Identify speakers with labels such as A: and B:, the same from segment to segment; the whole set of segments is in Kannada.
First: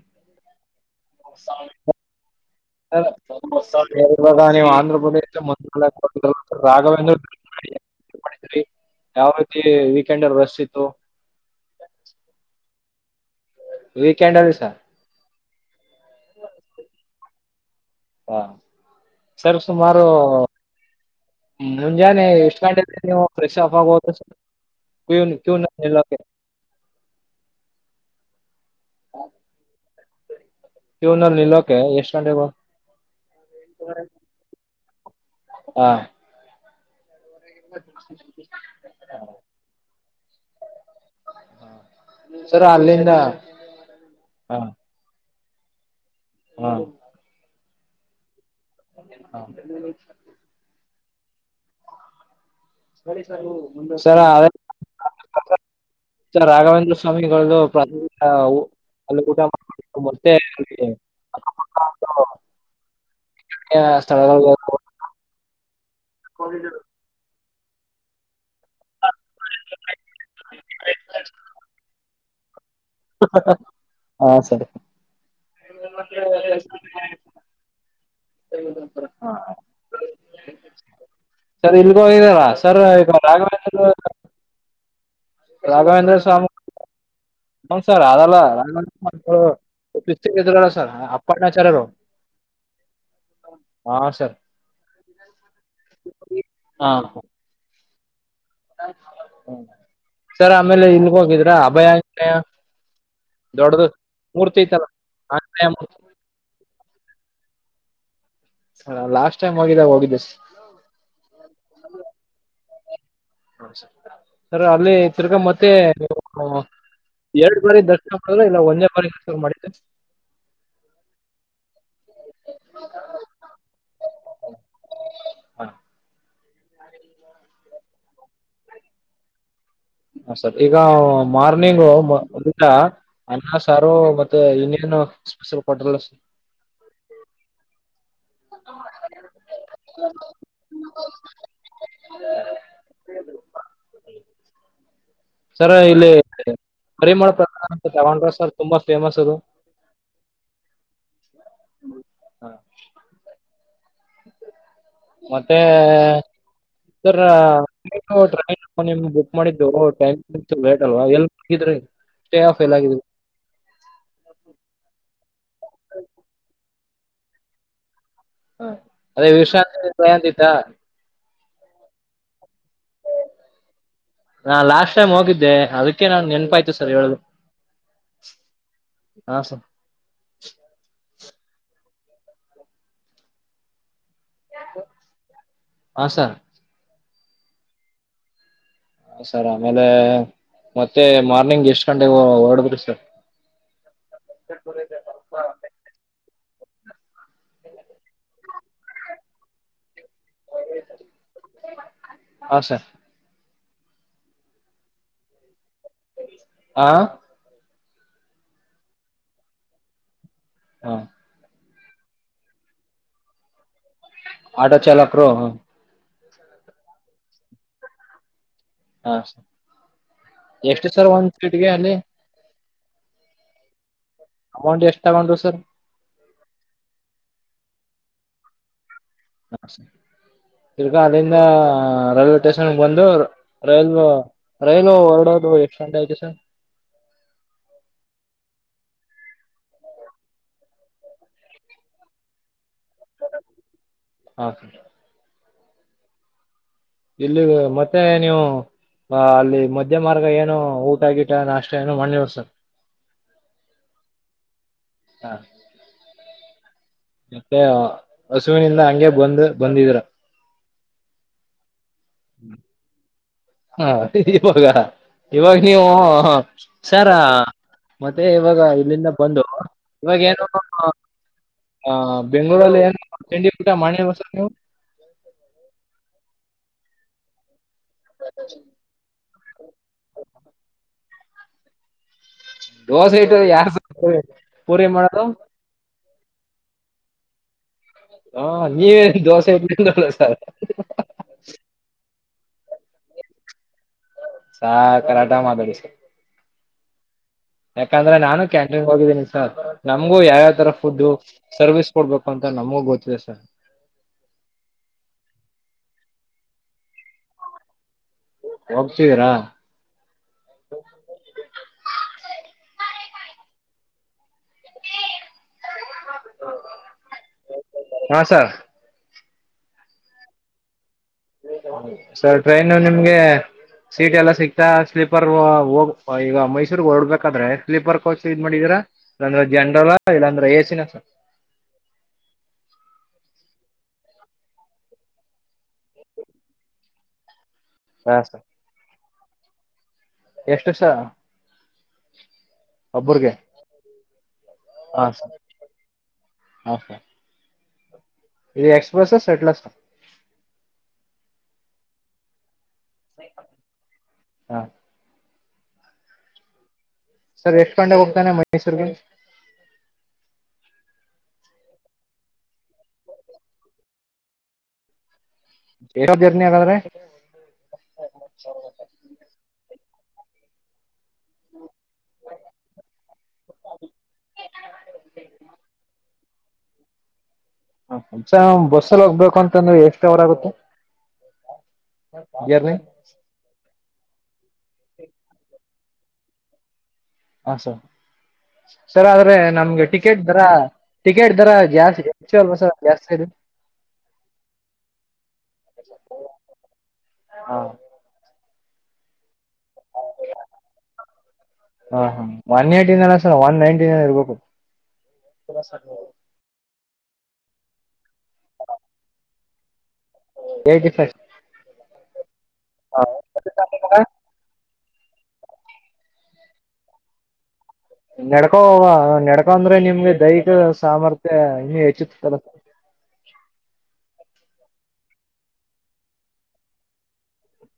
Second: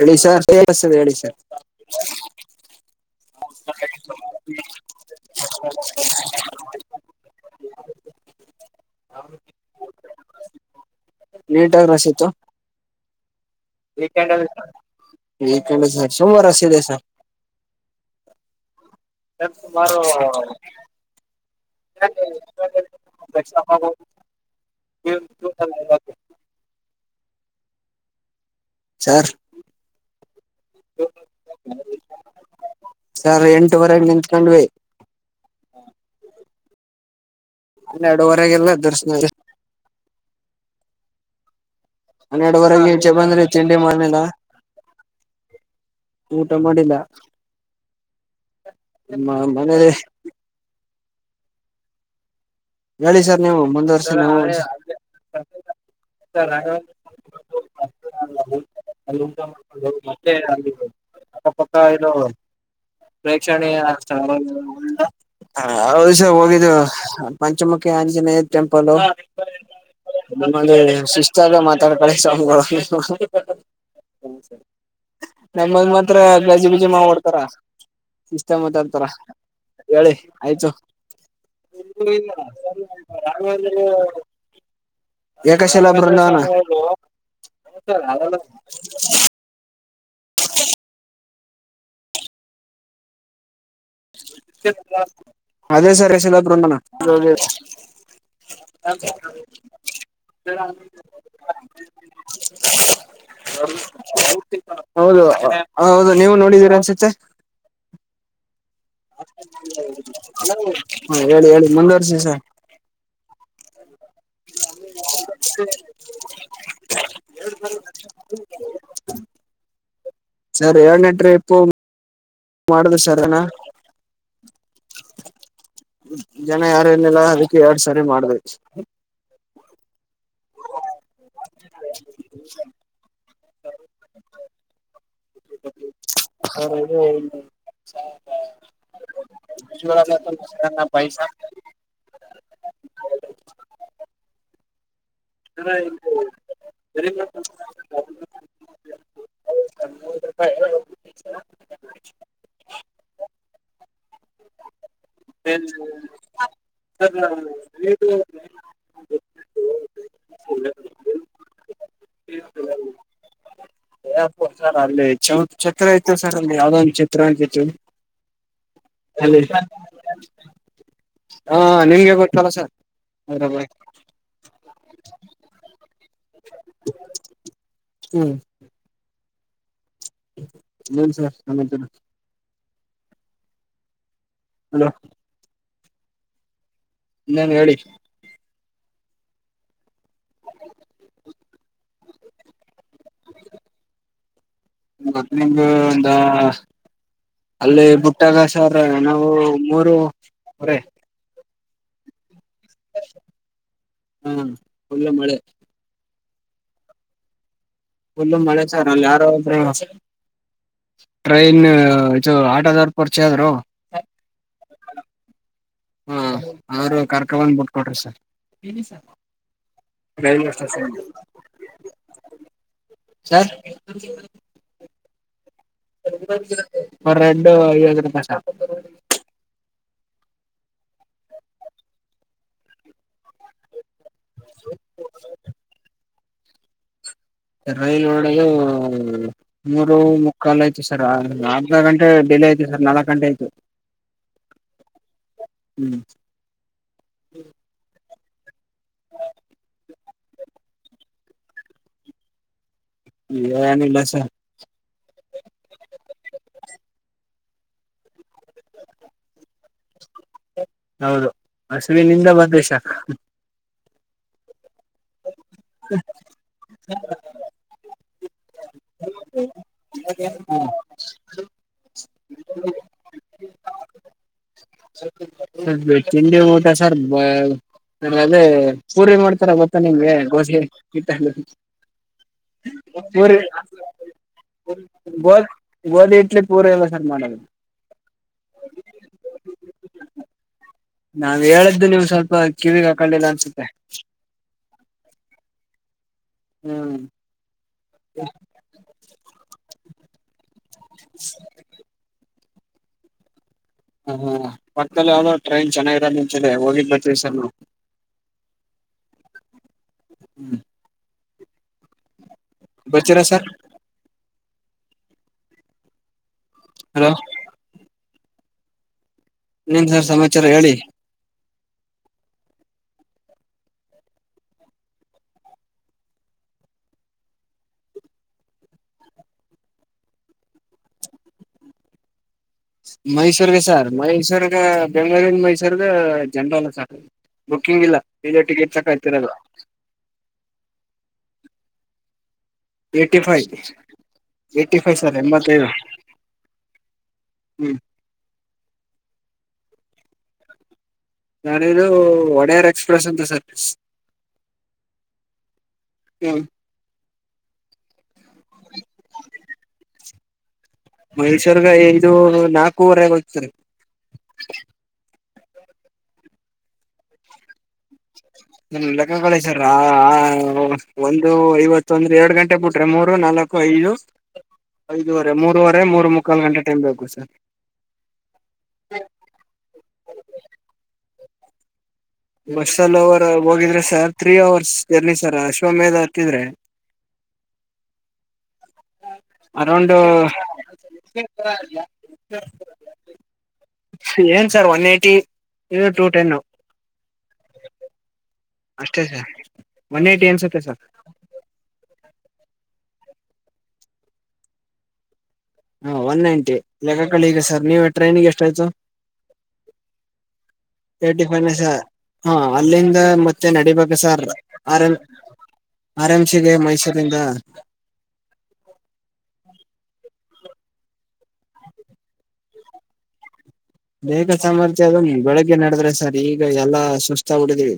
A: ಹೇಳಿ ಸರ್ ಹೇಳಿ ಸರ್
B: ಾಗ ನೀ್ ಆಂಧ್ರ ಪ್ರದೇಶ ರಾವೇಂದ್ರಿದಿ ಯಾವ ರೀತಿ ವೀಕೆಂಡ್ ರಸ್ ಇತ್ತು
A: ನೀಟಾಗಿ ರಸಿತ್ತು
B: ವೀಕೆಂಡಲ್ಲಿ ಸ
A: ಈ ಕ ಸ ಸೋಮವಾರಷ್ಟಿದೆಸ
B: ಹಾ ಸರ್ ಸುಮಾರು ್ಮ ಮುಂಜಾನೆ ಎಷ್ಟು ಗಂಟೆ ನೀವು ಫ್ರೆಶ್ ಆಫ್ ಆಗೋದ ಕ ಕಲ್ಲ
A: ಸರ್
B: ಕ್ಯೂನಲ್ಲಿ ನಿಲ್ಲೋಕೆ ಎಷ್ಟು ಗಂಟೆಗೆ
A: ಸರ್ ಎಂಟುವರೆಗೆ ನಿಂತ್ಕೊಂಡ್ವಿ
B: ಹಾ
A: ಅನ್ನೆಎರಡವರೆಗೆಲ್ಲ ದರ್ಶನ
B: ಸರ್
A: ಹನ್ನೆರಡವರೆಗೆಚೆ
B: ಅಲ್ಲಿಂದ
A: ಬಂದ್ರಿ ತಿಂಡಿ ಮನೇದ
B: ಹಾ
A: ಊಟ
B: ಹಾ
A: ಮಾಡಿಲ್ಲ ಮನೆ ಹೇಳಿ ಸರ್ ನೀವು ಮುಂದುವಸ
B: ಸರ್ ಅದೇ ಸರ್ ರಾಘವೇಂದ್ರ ಸ್ವಾಮಿಗಳದ್ದು ಪ್ರಸಾದ ಊ- ಅಲ್ಲಿ ಊಟ ಮಾಡ್ಕೊಂಡು ಮತ್ತೆ ಅಲ್ಲಿ
A: ಅಕ್ಕಪಕ್ಕ ಇದು ಪ್ರೇಕ್ಷಣೀಯ ಸ್
B: ಸ್ಥಳಗಳ
A: [inaudible] ಹಷ ಹೋಗಿದ್ದ ಪಂಚಮುಖಿ ಆಂಜನೇಯ ಟೆಂಪಲ್ ನಮ್ಮಲ್ಲಿ ಶಿಸ್ತಾಗ ಮಾತಾಡ್ ಕಳ ಸ್ವಾಮಿ
B: ಹಾ ಸರಿ
A: ನಮಂದ ಮಾತ್ರ ಗಜ್ಜಿ ಬುಜಿ ಮಾವ ಮಾಡಡ್ತಾರ ಇಷ್ಟ ಮಾತಾಡ್ತಾರ ಹೇಳಿ ಆಯ್ತು
B: ಹೋಗಾರ ಸರ್ ಈಗ ರಾಘವ
A: ಏಕಶಿಲಾ
B: ರಾಘವೇಂದ್ರ
A: ಬೃಂದಾವನ
B: ಸ್ವಾಮಿ ಅವನ್ ಸರ್ ಅದಲ್ಲ ರಾಘವೇಂದ್ರ ಸ್ವಾಮಿ ಪ್ರ ಸರ್ ಪಟ್ನ ಶರ್ರು
A: ಅದೇ ಸರ್ ಹೆಲಾದಣ
B: ಹಾ
A: [unintelligible]
B: ಸರ್ ಆಮೇಲೆ ಇಲ್ಗ ಹೋಗಿದ್ರ ಅಭಯ ಆಂಜನೇಯ ದೊಡ್ಡದು ಮೂರ್ತಿ ಐತಲ್ಲ
A: ಹೌದು
B: ಆಂಜನೇಯ ಮೂರ್ತಿ
A: ಹೌದು ನೀವು ನೋಡಿದೀರಿ ಅನ್ಸುತ್ತೆ
B: ಲಾಸ್ಟ್ ಟೈಮ್ ಹೋಗಿದಾಗ ಹೋಗಿದ್ದೆ
A: ಹ ಹೇಳಿ ಹೇಳಿ ಮುಂದುವರ್ಸ ಸ
B: ಹ ಸರ್ ಅಲ್ಲಿ ತಿರ್ಗಾ ಮತ್ತೆ ಎರಡು ಬಾರಿ ದರ್ಶನ ಮಾಡಿದ್ರ ಇಲ್ಲ ಒಂದೇ ಬಾರಿ ದರ್ ಮಾಡ.
A: ಸರಿ ಹಏಳ್ನಟರಿ ಇಪ್ಪು ಮಾಡುದು ಸರಿನಾ
B: ಹಾ
A: ಜನ ಯಾರೇನಿಲ್ಲ ಅದಕ್ಕೆ ಎರಡ್ ಸಾರಿ ಮಾಡ್ದ
B: ಹ ಸರ್ ಈಗ ಮಾರ್ನಿಂಗ್ ಒಟ ಅನ್ನ ಸಾರು ಮತ್ತೆ ಇನ್ನೇನು ಸ್ಪೆಷಲ್ ಹಟೆಲ್
A: ಉಜ ಸರ ಪೈಸ
B: ಸರ್ ಇಲ್ಲಿ ಪರಿಮಳ ಪ್ರಕಾರ ಅಂತ ತಗೊಂಡ್ರ ಸರ್ ತುಂಬಾ ಫೇಮಸ್
A: ಹ
B: ಅದು
A: [unintelligible]
B: ಹ ಮತ್ತೆರ ನಿಮ ಮಾಡಿದ್ದಟ್ಲ್ ಎ್ರ ಸ್ಟೇ ಆಫ್ ಎಲ್ಲ [inaudible]
A: ಪಷಾರ ಆಗ್ಲಿ ಚೌ ಚಛತ್ರ ಇತ್ತು ಸರ್ ಒಂದ ಯಾವ್ದ ಒಂದು್ ಚಛತ್ರ ಆಗಿತ್ತು
B: ಹ ಅದೇ ವಿಷಾಂತಯ ಚಾರ್
A: ಹಾ ನಿಮ್ಗೆ ಗೊತ್ತಲ್ಲ ಸರ್ ಅದ್ರ
B: ನಾನ್ ಲಾಸ್ಟ್ ಟೈಮ್ ಹೋಗಿದ್ದೆ ಅದಕ್ಕೆ ನಾನ್ ನೆನಪಾಯ್ತು ಸರ್ ಹೇಳುದು
A: ಹ್ಮ್
B: ಹಾ ಸರ್
A: ಏನ್ ಸರ್ ಹಂತ ಹಲೋ
B: ಹಾ ಸರ್
A: ನ್ನೇನ್ ಹೇಳಿ
B: ಹ ಸರ್ ಆಮೇಲೆ ಮತ್ತೆ ಮಾರ್ನಿಂಗ್ ಎಷ್ಟ್ ಗಂಟೆಗೆ ಹೊಓಡದ್ರಿ ಸರ್
A: ನಿಂಗ ಒ ಅಲ್ಲಿ ಬುಟ್ಟಗ ಸರ ನಾವು ಮೂರು ಅ
B: ಹ ಸರ್
A: ಹಾ ಒಳ್ಳೆ ಮಳೆ
B: ಆ
A: ುಲ್ಲು ಮಳೆ ಸಾರ ಯಾರು್ರೆ
B: ಹಾ
A: ಟ್ರೈನ್ ದು ಆಟದಾರ್ ಪರಿಚೆ ಆದ್ರು
B: ಆಟೋ ಚಾಲಕರು
A: ಹಾ ಅವರು ಕರ್ಕ ಬಂದ ಬಿಟ್ಕ ಕೊಟ್ರಿ ಸರ್
B: ಹಾ ಸ
A: ರೈಲ್ವೆ
B: ಎಷ್ಟು
A: ಸ್ಟೇಷನ್
B: ಸರ್ ಒಂದ್ ಸೀಟ್ಗೆ ಅಲ್ಲಿ
A: ಸರ್
B: ಅಮೌಂಟ್ ಎಷ್ಟು ತಗೊಂಡರು ಸರ್
A: ರೆಡು ಐ ರೂಪಾಯ ಶಪ
B: ಹರ್ಗ ಅಲ್ಲಿಂದ ರೈಲ್ವೆ ಸ್ಟೇಷನ್ ಬಂದು ರೈಲ್ ರೈಲು ಹೊರ್ಡದು ಎಕ್ಸ್ಟ್ರಂಡ ಆ ಸರ್
A: ಹ್ಮ್ ಮೂರು ಮುಕ್ಕಾಲು ಯ್ು ಸರ್ ಅರ್ಧ ಗಂಟೆ ಡಿಲ ಆಐ್ತ ಸರ್ ನಾಲ್ಕು ಗಂಟೆ ಆಯ್ತು
B: ಹಾಂ ಸರ್
A: ಹ್ಮ್
B: ಇಲ್ಲಿ ಮತ್ತೆ ನೀವು ಅಲ್ಲಿ ಮಧ್ಯ ಮಾರ್ಗ ಏನುೋ ಊಟ ಆಗಿಟ್ಟ ನ ಅಷ್ಟ ಏನುೋ ಮಾಡಣ್ಣವಸರ್
A: ಈ ಏನ ಇಲ್ಲಸ
B: ಹಾ ಮತ್ತೆ ಹಸುವಿನಿಂದ ಹಂಗೆ ಬಂದು್ ಬಂದಿದ್ರ
A: ಹೌದು ಹಸುವಿನಿಂದ ಬದ ಶಕ
B: ಹಾವಾಗ ಇವಾಗ ನೀವು ಸರ ಮತ್ತೆ ಹಾಗ ಇಲ್ಲಿಂದ ಬಂದು ಇವಾಗ ಏನು ಹ ಬೆಂಗಗಳೂರಲ್ಲಿ ಏನು ಚಂಡಿ ಪುಟ ಮಾಡಿವಸ ನೀವು
A: ಹು ನಿಗೆ ಪ್ರಸರ್ ಹ ಅದೇ ಪೂರಿ ಮಾಡ್ತಾರ ಗೊತ್ತಾ ನಿಮ್ಗೆ ಗೋಸೆ ಇತ
B: ದೋಸೆ ಇಟ್ಟ ಯಾರ ಪೂರಿ ಮಾಡದು
A: ಪೂರ ಎಲ್ಲ ಸರ್ ಮಾಡದು
B: ಹಾ ನೀವೇನ್ ದೋಸೆ ಇಟ್ಲ್ಲ ಸರ್
A: ನಾವ್ ಹೇಳ್ದು ನೀವು್ ಸ್ವಲ್ಪ ಕಿವಿ ಹಾಕೊಂಡಿಲ್ಲ ಅನ್ಸುತ್ತೆ
B: ಸಾರ್ ಕರಾಟ ಮಾತಾಡಿ ಸರ್
A: ಹ್ಮ್
B: ಯಾಕಂದ್ರೆ ನಾನು ಕ್ಯಾಂಟನ್ ಹೋಗಿದ್ದೀನಿ ಸ ನಮ್ಗೂ ಯಾವ ಯಾವ ತರ ಫುಡ್ ಸರ್ವಿಸ್ ಕೊಡ್ಬೇಕು ಅಂತ ನಮಗ ಗೊತ್ತಿದೆ ಸರ್
A: ಹ್ಮ ಹ್ಮ ಪಕ್ಕದಲ್ಲಿ ಯದೋ ಟ್ರೈನ್ ಚೆನ್ನಾಗಿರೋ ಮುಂಚೆ ಹೋಗಿದ್ ಬಟ್ಟು ಸಷನ್
B: ಗರಾ ಹೌ
A: ಬಚೆರ ಸರ್
B: ಹ
A: ಹಲೋ
B: ಆ
A: ನೀನ್ ಸರ್ ಸಮಾಚಾರ ಹೇಳಿ
B: ಸರ್ ಟ್ರೈನು ನಿಮ್ಗೆ ಸೀಟ್ ಎಲ್ಲಾ ಸಿಕ್ತಾ ಸ್ಲೀಪರ್ ಹೋ ಹೋಗು ಈಗ ಮೈಸೂರಿಗ್ ಹೊರ್ಡ್ಬೇಕಾದ್ರೆ ಸ್ಲೀಪರ್ ಕೋಚ್ ಇದ್ ಮಾಡಿದೀರಾ ಇಲ್ಲಾಂದ್ರೆ ಜನರಲ್ಲಾ ಇಲ್ಲಾಂದ್ರೆ ಎ ಸಿ ನಾ ಸರ್
A: ಮೈಸೂರ್ಗೆ ಸಾರ್ ಮೈಸೂರಿಗೆ ಬೆಂಗ್ಳೂರಿಂದ್ ಮೈಸೂರ್ಗ ಜನರಲ್ಲು ಸರ್ ಬುಕಿಂಗ್ ಇಲ್ಲ
B: ಹಾ
A: ಇಲ್ಲೇ ಟಿಕೆಟ್ ಚಕ್ ಆಗ್ತಿರಲ್ಲ
B: ಎಷ್ಟ್ ವರ್ಷ
A: eighty five eighty five sir ಎಂಬತ್ತೈದು ಹ್ಮ್
B: ಎಕ್ಸ್ಪ್ರೆಸ್ಸಾ
A: [unintelligible] ಒಡೆಯರ ಎಕ್ಸ್ಪ್ರೆಸಂತೆ ಸರ್ವೀಸ್.
B: ಹ
A: ಇ
B: ಸರ್ ಎಷ್ಟ್ ಗಂಟೆಗ್ ಹೋಗ್ತಾನೆ ಮೈಸೂರ್ಗೆ.
A: ಮೈಸೂರ್ಗ ಐದು ನಾಕೂವರೆ ಗೊಯ್ತಿರಿ.
B: ಏಟೋತ್ ಜರ್ನಿ ಹಾಗಾರೆ.
A: ನಿಮ್ [unintelligible] ಒಂದೂ ಐವತ್ತು ಅಂದ್ರೆ, ಎರಡು ಗಂಟೆ ಬಿಟ್ರೆ ಮೂರು ನಾಲಕ್ಕು ಐದು, ಐದೂವರೆ ಮೂರೂವರೆ ಮೂರು ಮುಕ್ ಮುಕ್ಕಾಲ್ ಗಂಟೆ ಟೈಮ್ ಬೇಕು ಸರ್.
B: ಸಾ ಬಸ್ಸಲ್ಲಿ ಹೋಗ್ಬೇಕು ಅಂತಂದ್ರೆ ಎಷ್ಟ್ ಹವರ್ ಆಗುತ್ತೆ. [inaudible] ಜರ್ನಿ
A: ಬಸ್ಸಲ್ ಅವರ ಹೋಗಿದ್ರೆ ಸರ್ ತ್ರೀ ಅವರ್ಸ್ ಎಲ್ಲಿ ಸರ ಅಶ್ವಮೇದ ಹತ್ತುದ್ರೆ
B: ಹಾ ಸರ್ ಸರ್ ಆದ್ರೆ ನಮ್ಗೆ
A: ಅರೌಂಡ್
B: ಟಿಕೆಟ್ ದರ ಟಿಕೆಟ್ ದರ ಜಾಸ್ತಿ ಅಲ್ವಾ ಸ ಜಾಸ್ತಿ
A: ಏನ್ ಸರ್ ಒನ್ ಏಟಿ ಇದು ಟೂ ಟೆನ್
B: ಹಾ
A: ಅಷ್ಟೇ ಸ ಒನ್ ಏಯ್ಟಿ ಅನ್ಸುತ್ತೆ ಸರ್.
B: ಹಾ ಹಾ ಒನ್ ಏಟ್ ಟಿ [unintelligible] ಒನ್ ನೈಂಟಿನೆನೋ ಇರ್ಬೇಕು. [inaudible]
A: ಹ ಒನ್ [unintelligible] ಈಗ ಸರ್ ನೀವು ಟ್ರೈನಿಗೆ ಎಷ್ಟು ಆಯ್ತು?
B: ಏಯ್ಟಿ
A: [inaudible] ಏ
B: ಫೈವ್
A: ಟಿಫಿನು ಸಾ ಹಾ ಅಲ್ಲಿಂದ ಮತ್ತೆ ನಡಿಬೇಕು ಸರ್ ಆರ ಲ್ ಆರಾಮ್ಸಿಗೆ ಮೈಸೂರಿಂದ
B: ನಡ್ಕೋವ ನಡ್ಕೊಂದ್ರೆ ನಿಮ್ಗೆ ದೈಹಿಕ ಸಾಮರ್ಥ್ಯ ಇನ್ನು ಹೆಚ್ಚುತ್ತದೆ.
A: ಬೇಗ ಸಾಮರ್ಥ್ಯ ಅದು ಬೆಳಿಗ್ಗೆ ನಡುದ್ರೆ ಸರ್ ಈಗ ಎಲ್ಲಾ ಸುಸ್ತಾಗ್ ಬಿಡ್ತೀವಿ.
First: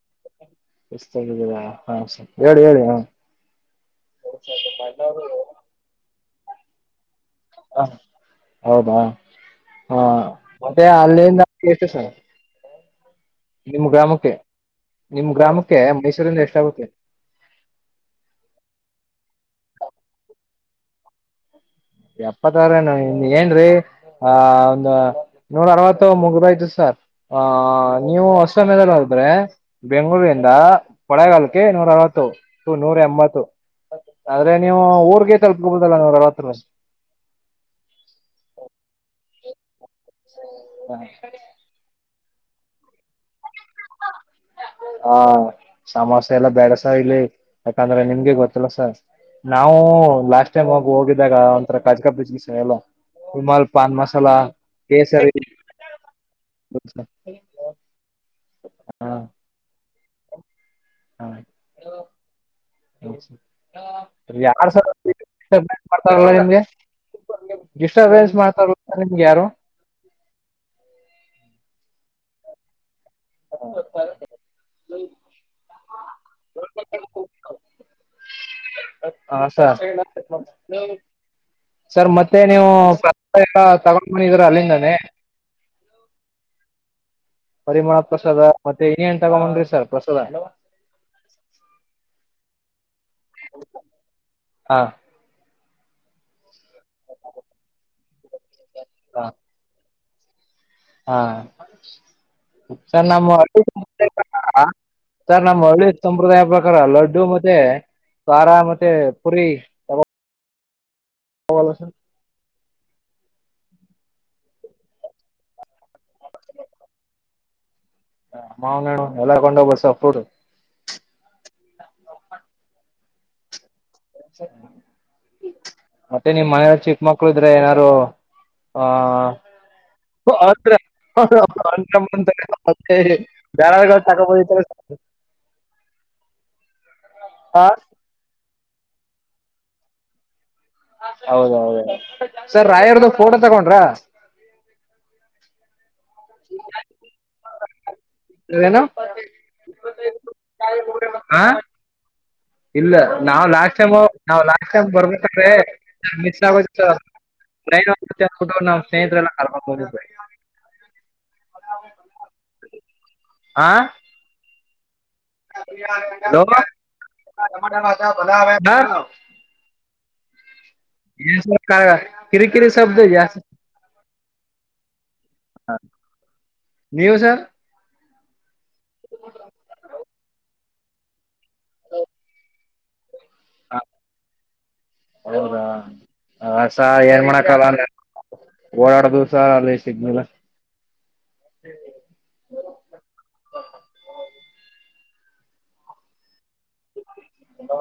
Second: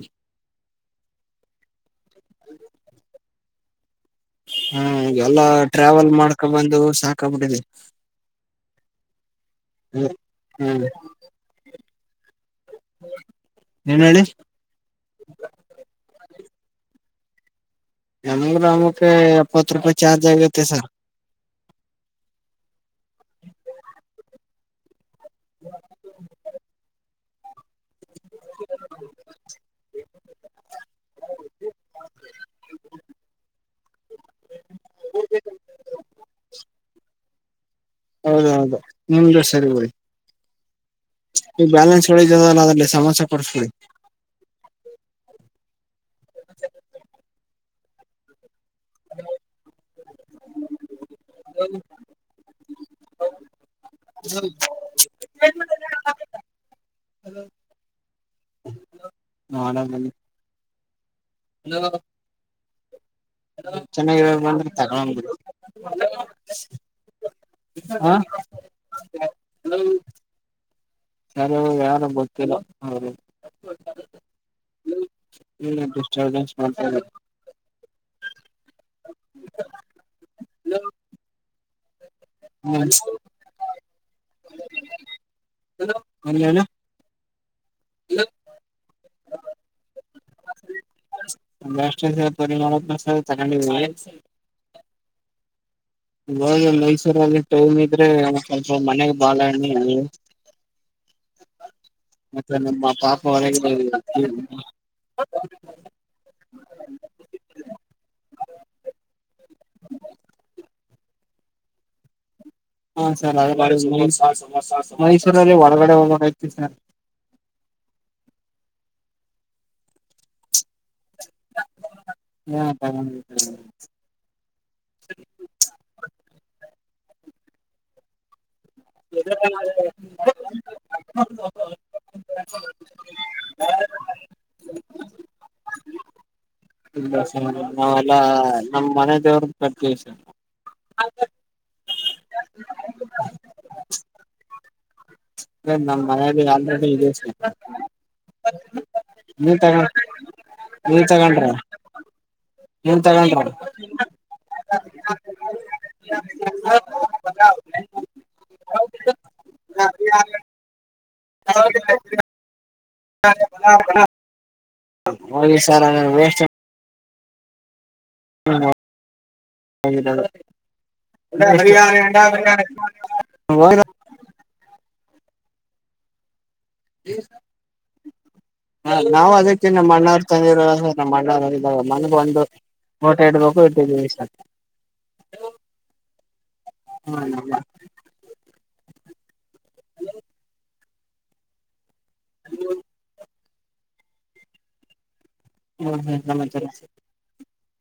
B: ಸ್ತಿದ್ದರಾ ಹಾ ಹೇಳಿ ಹೇಳಿ ಹ
A: ಹ್ಮ ಎಲ್ಲ ಟ್ರಾವೆಲ್ ಮಾಡ್ ಬಂದು ಸಾಕಾಗ್ಬಿಟ್ಟಿದೆ
B: ಹ ಹೌದಾ ಹಾ
A: ಹ್ಮ್
B: ಮತ್ತೆ ಅಲ್ಲಿಂದ ಕೆಸ ಸರ ನಿಮ್ಮ
A: ಏನ್ ಹೇಳಿ
B: ಗ್ರಾಮಕ್ಕೆ, ನಿಮ್ಮ್ ಗ್ರಾಮಕ್ಕೆ ಮೈಸೂರಿಂದ ಎಷ್ಟು ಾಗಕ್ಕೆ
A: ಯಮಂಗ್ರ ಅಮಕ್ಕೆ ಎಪ್ಪತ್ತು ರೂಪಾಯಿ ಚಾರ್ಜ್ ಆಗತ್ತೆ ಸರ್
B: ಎಪ್ಪತ್ತಾರನು ಏನ್ೀ ಆ ಹ ನೂರ ಅರವತ್ತು ಮುಗರು ಆಯ್ತು ಸರ್ ಹ ಹ ನೀವು ಅಷ್ಟಮ್ಯದಲ್ಲಿ ಹೋದ್ರೆ ಬೆಂಗಗಳೂರಿಂದ ಕೊಳೆಗಾಲಕ್ಕೆ ನೂರ ಅರವತ್ತು ನೂರ ಎಂಬತ್ತು ಆದ್ರೆ ನೀವು ಊರ್ಗೆ ತಲ್ಪಬುದಲ್ಲ ನೂರ ಅರವತ್ತು ರ
A: ಹೌದ ಹೌದು ಮುಮ್ದೆ ಸರಿ ಬಿ
B: ಹ್ಮ
A: ಈ ಬ್ಯಾಲೆನ್ಸ್ ಹೊ ದಲ್ಲಿ ಸಮಸ್ಯೆ ಪಡಿಸಕೊಳ್ಳಿ
B: ಹಾ ಸಮೋಸೆ ಎಲ್ಲಾ ಬೆಡಸ ಇಲ್ಲಿ ಯಾಕಂದ್ರೆ ನಿಮಗೆ ಗೊತ್ತ ಸ ನಾವು ಲಾಸ್ಟ್ ಟೈಮ್ ಹಿ ಹೋಗಿದಾಗ ಒಂಥರ ಕಜಗಾ ಬಜ ಎಲ್ಲ ಹಮಲ್ ಪಾನ್ ಮಸಾಲ ಕೇಸರಿ ಹ
A: ಮ ಅಲೋ
B: ಯ
A: ತಗೊಂಡ್ ಬಿಡಿ
B: ನಿಮಗೆ
A: ಹಾ
B: ಡಿಸರ್ಬನ್ಸ್ ಮಾಡ್ತ ನಿಮಗೆ ಯಾರು
A: ಸರಿಾಗ ಯಾರು ಗೊತ್ತಿಲ್ಲ ಹ್ಮ್ಮ ಡಿಸ್ಟರ್ಬನ್ಸ್ ಮಾಡ್ತ
B: ಹಾ ಸ ಸರ್ ಮತ್ತೆ ಮತ್ತೆ
A: ಹ್ಮ್.
B: ನೀವುಗ ಇದರ ಅಲ್ಲಿಂದಾನೇ
A: ಎಲ್ಲೇನು
B: ಪರಿಮಳ ಪ್ರಸಾದ ಮತ್ತೆ ನೇನ್ ತಗೊಂಡೊಂಡ್ರಿ ಸರ್ ಪ್ರಸಾದ
A: ಷ್ಟತ ಹೌ
B: ಹಾ
A: ಇವಾಗ ಮೈಸೂರಲ್ಲಿ ಟೈಮ್ ಇದ್ರೆ ಸ್ವಲ್ಪ ಮನೆಗ್
B: ಹಾ
A: ಬಾಲಹಣ್ಣಿ
B: ಹಾ
A: ಮತ್ತೆ
B: ಸರ್
A: ಪಾಪ
B: ನಮ್ಮ
A: ಹೊರಗೆ
B: ಸರ್ ನಮ್ಮ್ ಸಂಪ್ರದಾಯ ಪ್ರಕಾರ ಲಡ್ಡು ಮತ್ತೆ ದ್ವಾರಾ ಮತ್ತೆ ಪರಿೀ ತ ಹಲಸ
A: ಹಾ ಸರ್ ಮೈಸೂರಲ್ಲಿ ಒಳಗಡೆ ಹೋಗೋತಿ ಸರ್
B: ಅಮ್ಮನ್ಣ ಎಲ್ಲ ಕೊಂಡೋಗ್ಬಸಫೂಡ್
A: ಹ್ಮ ಹ್ಮ
B: ಮತ್ತೆನ ಮಾಯ ಚ ಮಕ್ಳು ಇದ್ರೆ ಏನಾರು ಹಾತ್ತ ತಕ ಬ
A: ನಾವೆಲ್ಲಾ ನಮ್ಮ್ ಮನೆ ದೇವ್ರ ಕಟ್ಟಲ ಸ
B: ಹೌದೌದು ಸರ್ ರಾಯರ್ದು ಫೋಟೋ ತಗೊಂಡ್ರ
A: ಹ್ಮ ನ ಅ್ದೇಶ
B: ಅೇನು
A: ನೀ ತಗೊಂಡ ನೀ
B: ಹಾ
A: ತಗೊಂಡ್ರಿ
B: ಇಲ್ಲ ನಾ್ ಲಾಸ್ಟ್ ಟೈಮ್ ನವು ಲಾ ್ ಬರ್ಬೇಕ್ರೆ ಮ ಆ ನೈ ನಾವ್ ಸ್ನೇಹಿತರೆ ಎಲ್ಲ ಕರ್ ಹೋಗಿದ
A: ಹ ಬಣಾಮ ಪ್ರಣಾಮ ಹೋಗಿ ಸರ್ ವೇಸ್
B: ಆರ ಮಾಡ ಭಲ ಬ
A: ಹರಿಯಾಣೆ
B: ಕಿರಿಕಿರಿ ಶಬ್ದ
A: ಅ ಹ
B: ಹ ನೀವು ಸರ್
A: ಹ ನಾವ್ ಅದಕ್ಕನ್ನ ಮಣ್ಣವ್ ತಂದಿರ ಮ ಇದಾಗ ಮನಗ ಒಂದು ಫೋಟೋ ಇಡ್ಬೇಕು
B: ಹ
A: ಇಟ್ಟಿದೀವಿ ಸರ್
B: ಹೌದಾಸ
A: ಹಾ
B: ಏನ್
A: ನಮ್ಮ
B: ಮಾಡಕಲ್ಲಂದ್ರ ಓಡಾಡೋದುಸ ಅ ಸಿಗ್ನಲ್ಲ
A: ಹ್ಮ ಹ್ಮ್ ಹ್ಮ್ ನ
B: ಹ